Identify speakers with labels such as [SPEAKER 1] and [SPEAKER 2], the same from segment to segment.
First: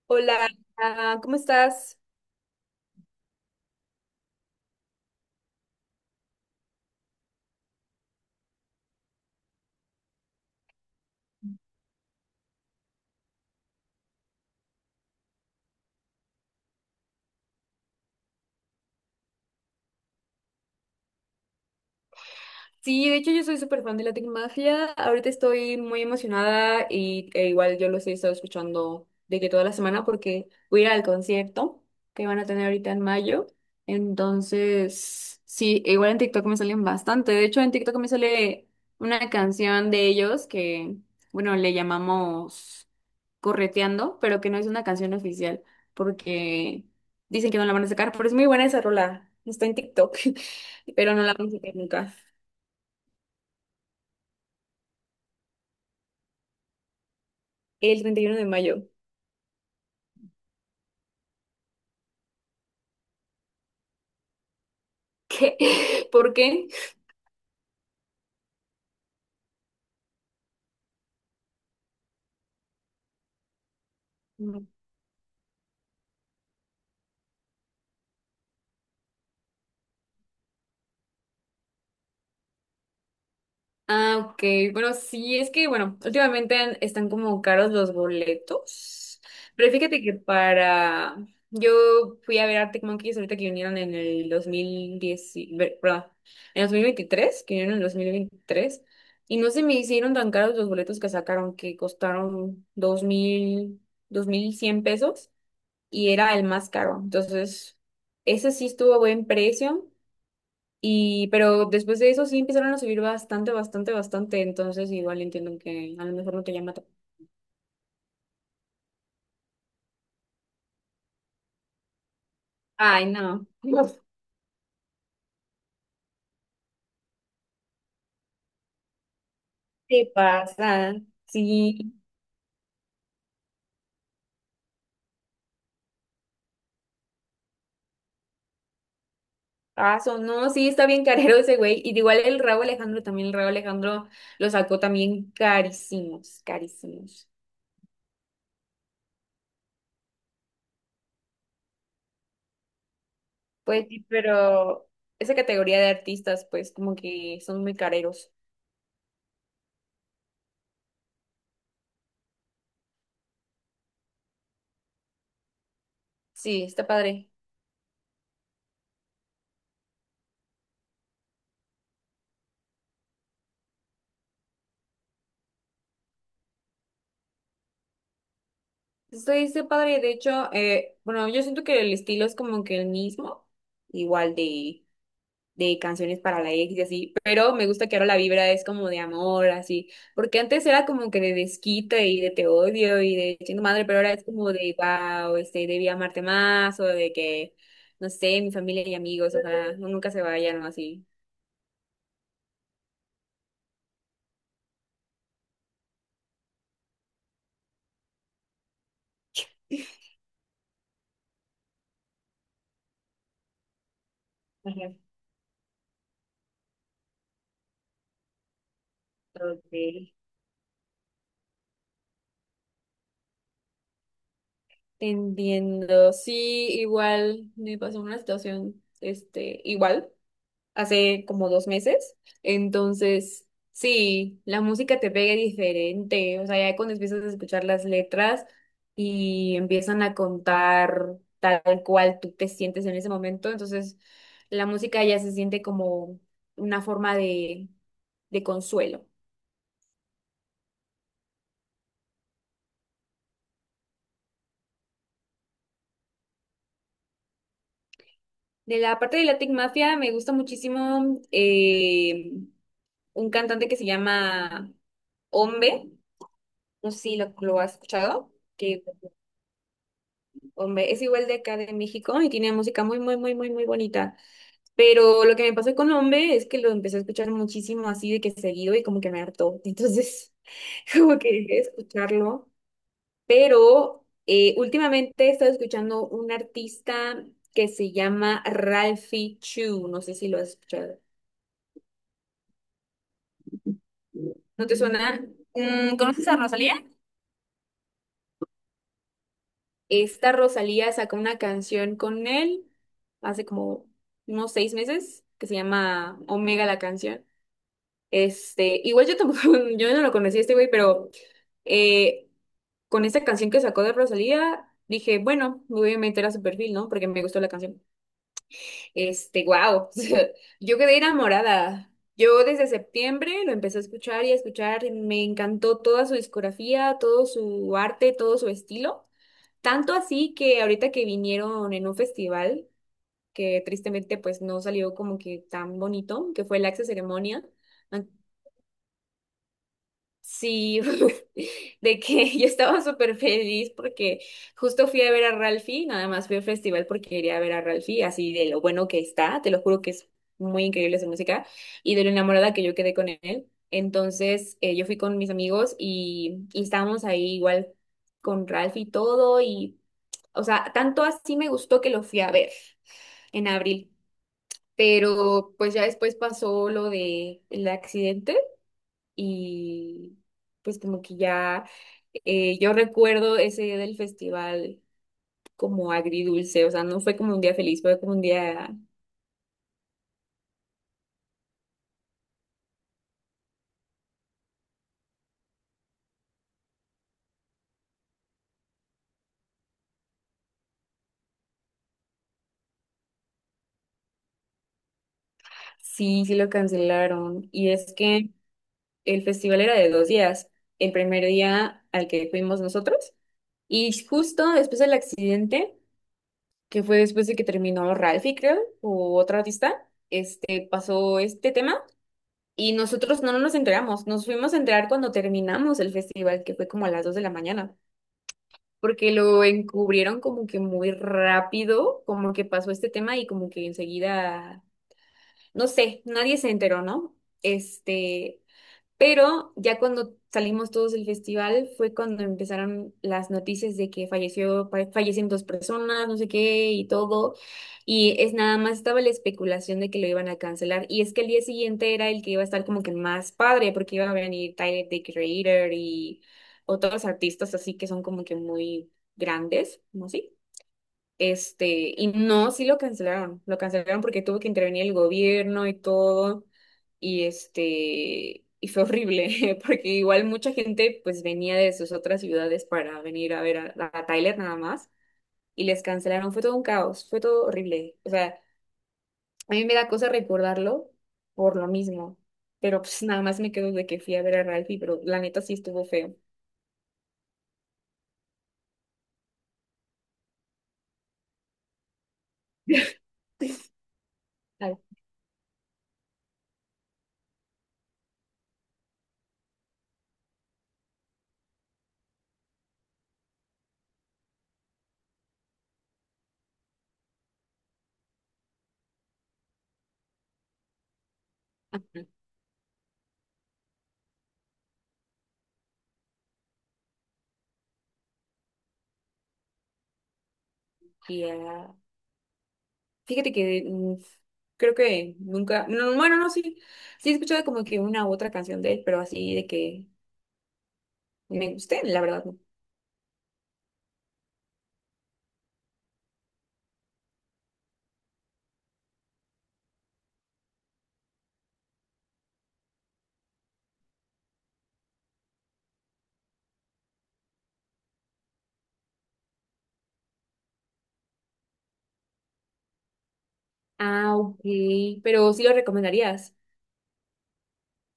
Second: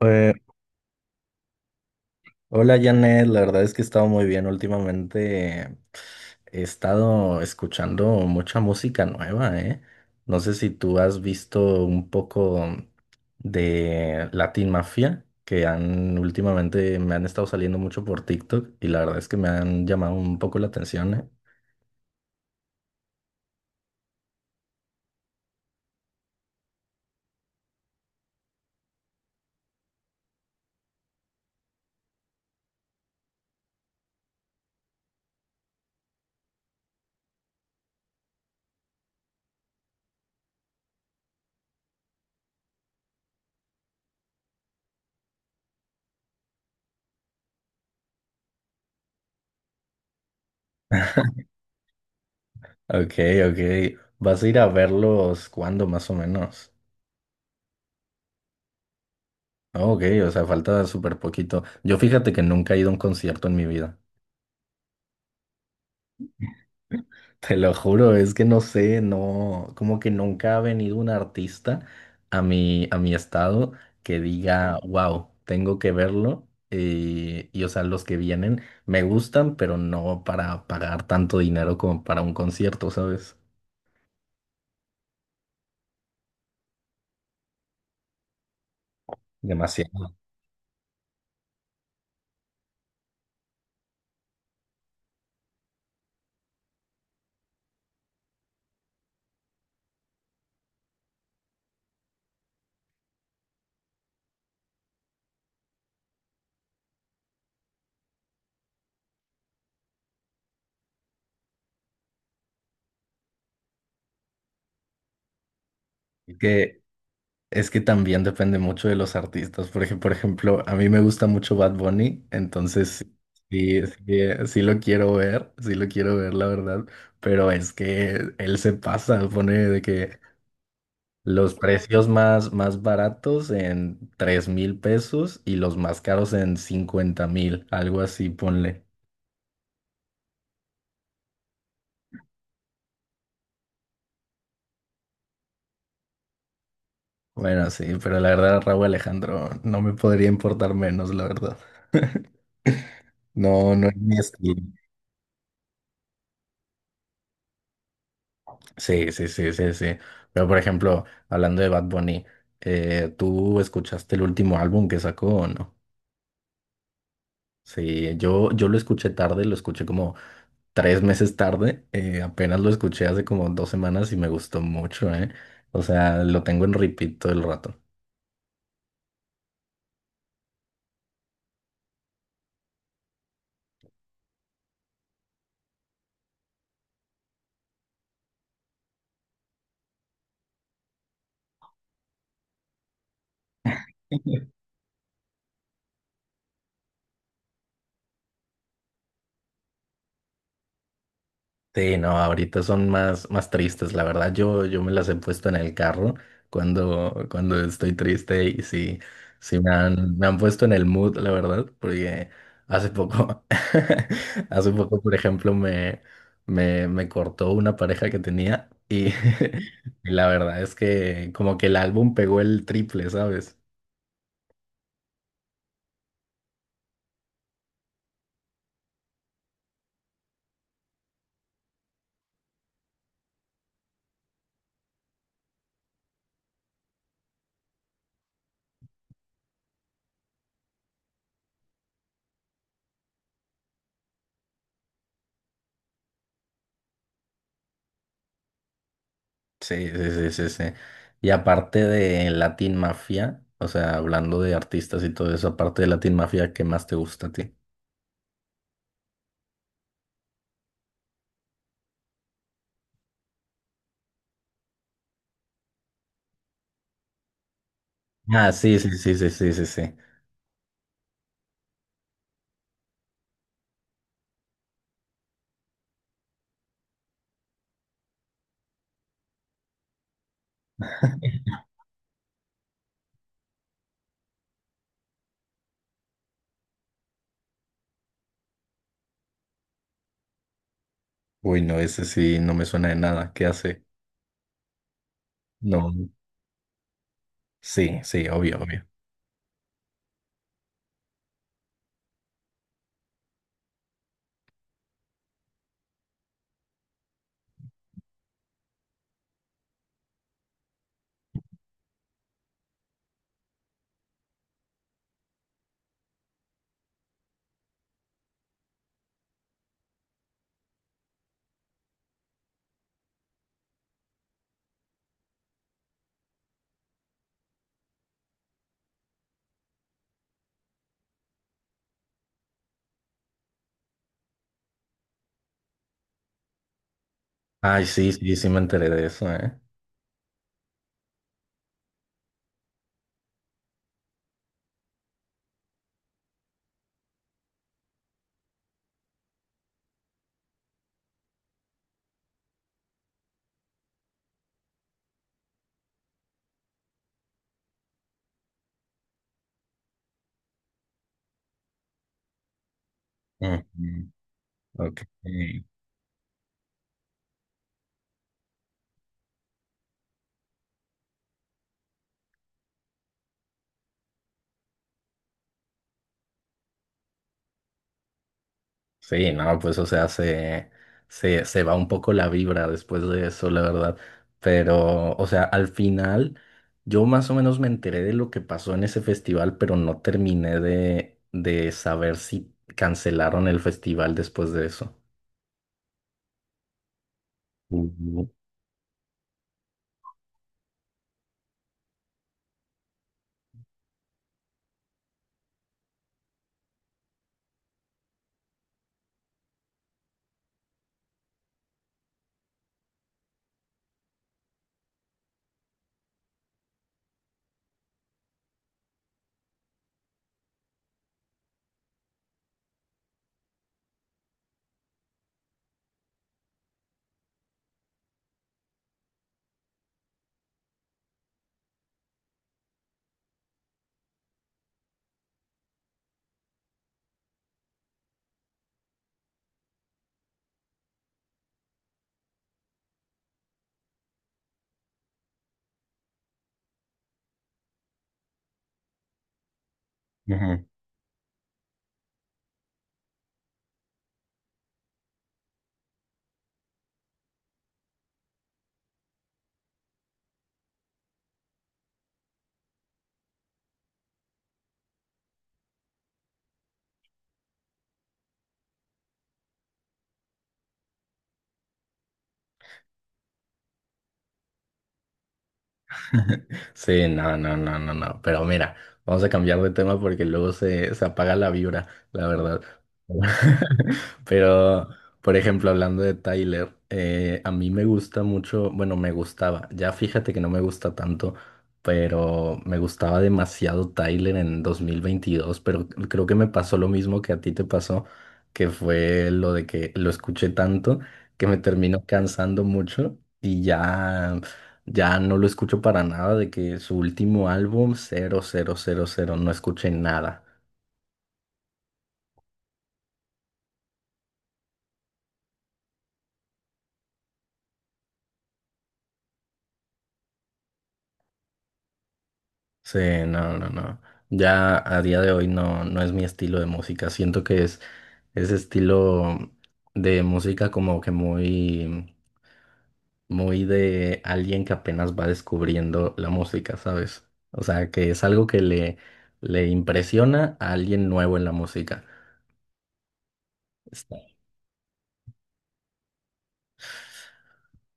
[SPEAKER 1] Eh,
[SPEAKER 2] Hola, Ana, ¿cómo estás?
[SPEAKER 1] Hola Janet, la verdad es que he estado muy bien últimamente. He estado escuchando mucha música nueva, ¿eh? No sé si tú has visto un poco de Latin Mafia, que han últimamente me han estado saliendo mucho por TikTok, y la verdad es que me han llamado un poco la atención, ¿eh?
[SPEAKER 2] Sí, de hecho yo soy súper fan de Latin Mafia. Ahorita estoy muy emocionada e igual yo los he estado escuchando de que toda la semana porque voy a ir al concierto que van a tener ahorita en mayo. Entonces, sí, igual en TikTok me salen bastante. De hecho, en TikTok me sale una canción de ellos que, bueno, le llamamos Correteando, pero que no es una canción oficial porque dicen que no la van a sacar, pero es muy buena esa rola. Está en TikTok, pero no la van a sacar nunca.
[SPEAKER 1] Ok, ok. ¿Vas a ir a verlos cuándo más o menos?
[SPEAKER 2] El 31 de mayo.
[SPEAKER 1] Ah, ok, o sea, falta súper poquito. Yo fíjate que nunca he ido a un concierto en mi vida.
[SPEAKER 2] ¿Qué? ¿Por qué?
[SPEAKER 1] Te lo juro, es que no sé, no, como que nunca ha venido un artista a mi estado que
[SPEAKER 2] Mm.
[SPEAKER 1] diga, ujú, wow, tengo que verlo. Y o sea, los que vienen me gustan, pero no para pagar tanto dinero como para un concierto, ¿sabes?
[SPEAKER 2] Ah, ok. Bueno, sí, es que, bueno, últimamente están como caros los boletos. Pero fíjate
[SPEAKER 1] Demasiado.
[SPEAKER 2] que para. Yo fui a ver Arctic Monkeys ahorita que vinieron en el 2010, perdón, en 2023 que vinieron en 2023. Y no se me hicieron tan caros los boletos que sacaron, que costaron 2100 pesos. Y era el más caro. Entonces, ese sí estuvo a buen precio. Y, pero después de eso sí empezaron a subir bastante, bastante, bastante. Entonces igual entiendo que a lo mejor
[SPEAKER 1] Es
[SPEAKER 2] no te llama
[SPEAKER 1] que
[SPEAKER 2] tanto.
[SPEAKER 1] Es que también depende mucho de los artistas, porque por ejemplo, a mí me gusta mucho Bad Bunny, entonces
[SPEAKER 2] Ay, no.
[SPEAKER 1] sí, sí, sí lo quiero ver, sí lo quiero ver, la verdad, pero es que él se pasa, pone de
[SPEAKER 2] ¿Qué
[SPEAKER 1] que
[SPEAKER 2] pasa?
[SPEAKER 1] los
[SPEAKER 2] Sí,
[SPEAKER 1] precios más baratos en 3,000 pesos y los más caros en 50,000, algo así, ponle.
[SPEAKER 2] paso. No, sí, está bien carero ese güey. Y de igual el Rauw Alejandro también. El Rauw Alejandro lo sacó también carísimos, carísimos.
[SPEAKER 1] Bueno, sí, pero la verdad, Raúl Alejandro, no me podría importar menos, la verdad. No,
[SPEAKER 2] Pues
[SPEAKER 1] no es
[SPEAKER 2] sí,
[SPEAKER 1] mi estilo.
[SPEAKER 2] pero esa categoría de artistas, pues como que son muy careros.
[SPEAKER 1] Sí, sí, sí, sí, sí. Pero por ejemplo, hablando de Bad Bunny, ¿tú escuchaste el último álbum que sacó o no?
[SPEAKER 2] Sí, está padre.
[SPEAKER 1] Sí, yo lo escuché tarde, lo escuché como 3 meses tarde, apenas lo escuché hace como 2 semanas y me gustó mucho, ¿eh? O sea, lo tengo en repeat todo el rato.
[SPEAKER 2] Estoy, está padre. De hecho, bueno, yo siento que el estilo es como que el mismo. Igual de canciones para la ex y así, pero me gusta que ahora la vibra es como de amor, así, porque antes era como que de desquite y de te odio y de chingo madre, pero ahora es como de wow, este, debí amarte más o de que, no sé, mi familia y amigos, o sea no, nunca se vayan o así.
[SPEAKER 1] Sí, no, ahorita son más tristes, la verdad. Yo me las he puesto en el carro cuando estoy triste, y sí, sí me han puesto en el mood, la verdad, porque hace poco, hace
[SPEAKER 2] Ajá.
[SPEAKER 1] poco, por ejemplo, me cortó una pareja que tenía y, y
[SPEAKER 2] Okay.
[SPEAKER 1] la verdad es que como que el álbum pegó el triple, ¿sabes?
[SPEAKER 2] Te entiendo, sí, igual me pasó una situación, este, igual, hace como 2 meses. Entonces, sí, la música te pega diferente. O sea, ya cuando empiezas a escuchar las letras y empiezan a contar tal cual tú te sientes en ese momento, entonces la música ya se siente como una forma de consuelo.
[SPEAKER 1] Sí, sí, sí, sí, sí. Y aparte de Latin Mafia, o sea, hablando de artistas y todo eso, aparte de Latin Mafia, ¿qué más te gusta a ti?
[SPEAKER 2] De la parte de Latin Mafia me gusta muchísimo un cantante que se llama Ombe, no sé si lo has escuchado,
[SPEAKER 1] Ah, sí,
[SPEAKER 2] que
[SPEAKER 1] sí, sí, sí, sí, sí, sí.
[SPEAKER 2] Hombre, es igual de acá de México y tiene música muy, muy, muy, muy, muy bonita. Pero lo que me pasó con Hombre es que lo empecé a escuchar muchísimo así de que seguido y como que me hartó. Entonces, como que dejé de escucharlo. Pero últimamente he estado escuchando un artista que se llama Ralphie Chu. No sé si lo has escuchado.
[SPEAKER 1] Uy, no, ese sí no me suena de nada. ¿Qué hace?
[SPEAKER 2] ¿No te suena?
[SPEAKER 1] No.
[SPEAKER 2] ¿Conoces a Rosalía?
[SPEAKER 1] Sí, sí, obvio, obvio.
[SPEAKER 2] Esta Rosalía sacó una canción con él hace como unos 6 meses que se llama Omega la canción. Igual yo tampoco, yo no lo conocí a este güey, pero eh, con esta canción que sacó de Rosalía, dije, bueno, me voy a meter a su perfil, ¿no? Porque me gustó la canción. Wow, yo quedé enamorada. Yo desde septiembre lo empecé a escuchar y a escuchar, me encantó toda su discografía, todo su arte, todo su estilo. Tanto así que ahorita que vinieron en un festival, que tristemente pues no salió como que tan bonito, que fue el Axe Ceremonia,
[SPEAKER 1] Ay, sí, sí, sí me enteré de eso, ¿eh?
[SPEAKER 2] sí, de que yo estaba súper feliz porque justo fui a ver a Ralphie, nada más fui al festival porque quería ver a Ralphie, así de lo bueno que está, te lo juro que es muy increíble su música y de lo enamorada que yo quedé con él. Entonces yo fui con mis amigos y estábamos ahí igual con Ralphie y todo y, o sea, tanto así me gustó que lo fui a ver en
[SPEAKER 1] Ujú.
[SPEAKER 2] abril,
[SPEAKER 1] Ok.
[SPEAKER 2] pero pues ya después pasó lo del accidente y pues como que ya yo recuerdo ese día del festival como agridulce, o sea, no fue como un día feliz, fue como un día,
[SPEAKER 1] Sí, no, pues o sea, se va un poco la vibra después de eso, la verdad. Pero, o sea, al final yo más o menos me enteré de lo que pasó en ese festival, pero no terminé de saber si cancelaron el festival después de eso.
[SPEAKER 2] sí, sí lo cancelaron. Y es
[SPEAKER 1] Ujú.
[SPEAKER 2] que el festival era de 2 días, el primer día al que fuimos nosotros y justo después del accidente, que fue después de que terminó Ralphie, creo, o otro artista, pasó este tema. Y nosotros no nos enteramos, nos fuimos a enterar cuando terminamos el festival, que fue como a las 2 de la mañana. Porque lo encubrieron como que muy rápido, como que pasó este tema y como que enseguida, no sé, nadie se enteró, ¿no? Este, pero ya cuando salimos todos del festival fue cuando empezaron las noticias de que falleció, fallecen dos personas, no sé qué y todo. Y es nada más estaba la especulación de que lo iban a cancelar. Y es que el día siguiente era el que iba a estar como que más padre porque iba a venir Tyler, The Creator y otros artistas así que son como que muy grandes, ¿no? Sí.
[SPEAKER 1] Ujú.
[SPEAKER 2] Y no, sí lo cancelaron porque tuvo que intervenir el gobierno y todo, y y fue horrible, porque igual mucha gente pues venía de sus otras ciudades para venir a ver a Tyler nada más, y les cancelaron, fue todo un caos, fue todo horrible, o sea, a mí me da cosa recordarlo por lo mismo, pero pues nada más me quedo de que fui a ver a Ralphie, pero la neta sí estuvo feo.
[SPEAKER 1] Sí, no, no, no, no, no. Pero mira, vamos a cambiar de tema porque luego se apaga la vibra, la verdad.
[SPEAKER 2] Ay,
[SPEAKER 1] Pero, por ejemplo, hablando de Tyler, a mí me gusta mucho, bueno, me gustaba, ya fíjate que no me gusta tanto, pero me gustaba demasiado Tyler en 2022. Pero creo que me pasó lo mismo que a ti te pasó, que fue lo de que lo escuché tanto que me terminó
[SPEAKER 2] ajá,
[SPEAKER 1] cansando mucho y ya. Ya no lo escucho para nada, de que su último álbum, cero cero cero cero, no escuché nada.
[SPEAKER 2] ya. Fíjate que creo que nunca, no, bueno, no, sí, sí he escuchado como que una u otra canción de él, pero así de que me guste la verdad, no.
[SPEAKER 1] Sí, no, no, no. Ya a día de hoy no, no es mi estilo de música. Siento que es ese estilo de música como que muy, muy de alguien que apenas va descubriendo la música, ¿sabes? O sea, que es algo que le impresiona a alguien nuevo en la música.
[SPEAKER 2] Ah, ok, pero sí lo recomendarías.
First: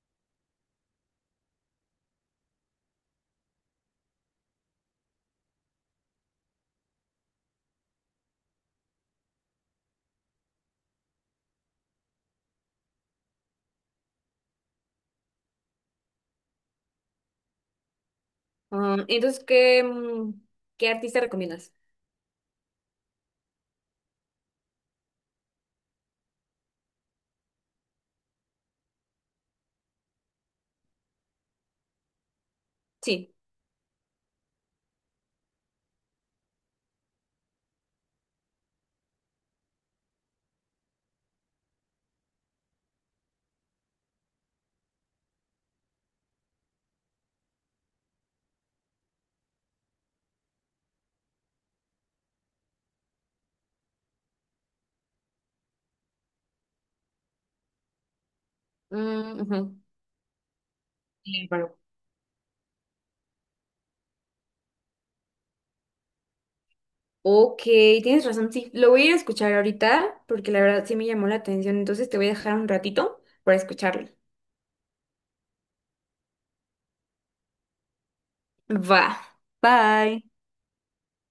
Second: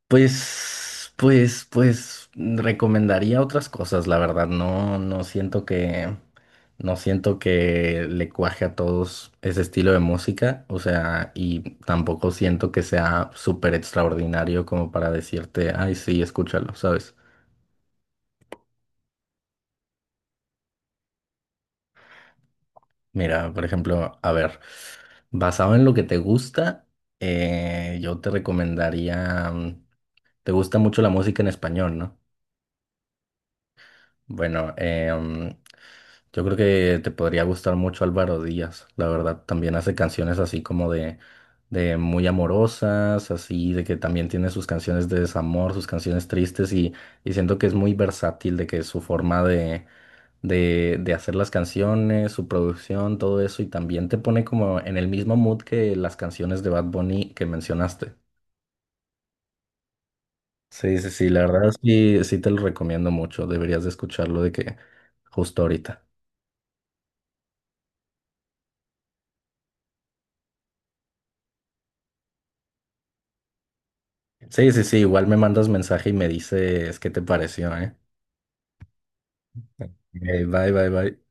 [SPEAKER 1] Pues recomendaría otras cosas, la verdad. No, no siento que le cuaje a todos ese estilo de música. O sea, y tampoco siento que sea súper extraordinario como para decirte, ay, sí, escúchalo, ¿sabes?
[SPEAKER 2] Ah, entonces, qué artista recomiendas?
[SPEAKER 1] Mira, por ejemplo, a ver, basado en lo que te gusta, yo te recomendaría, te gusta mucho la música en español, ¿no?
[SPEAKER 2] Sí.
[SPEAKER 1] Bueno, yo creo que te podría gustar mucho Álvaro Díaz, la verdad. También hace canciones así como de, muy amorosas, así de que también tiene sus canciones de desamor, sus canciones tristes, y siento que es muy versátil, de que su forma de hacer las canciones, su producción, todo eso, y también te pone como en el mismo mood que las canciones de Bad Bunny que mencionaste.
[SPEAKER 2] Mm, ujú.
[SPEAKER 1] Sí, sí, sí, la
[SPEAKER 2] Sí,
[SPEAKER 1] verdad
[SPEAKER 2] claro.
[SPEAKER 1] sí, sí te lo recomiendo mucho, deberías de escucharlo de que justo ahorita.
[SPEAKER 2] Ok, tienes razón, sí. Lo voy a ir a escuchar ahorita porque la verdad sí me llamó la atención, entonces te voy a dejar un ratito para escucharlo.
[SPEAKER 1] Sí, sí, sí, igual me mandas mensaje y me dices qué te pareció, ¿eh?
[SPEAKER 2] Va.
[SPEAKER 1] Ok,
[SPEAKER 2] Bye.
[SPEAKER 1] bye, bye, bye.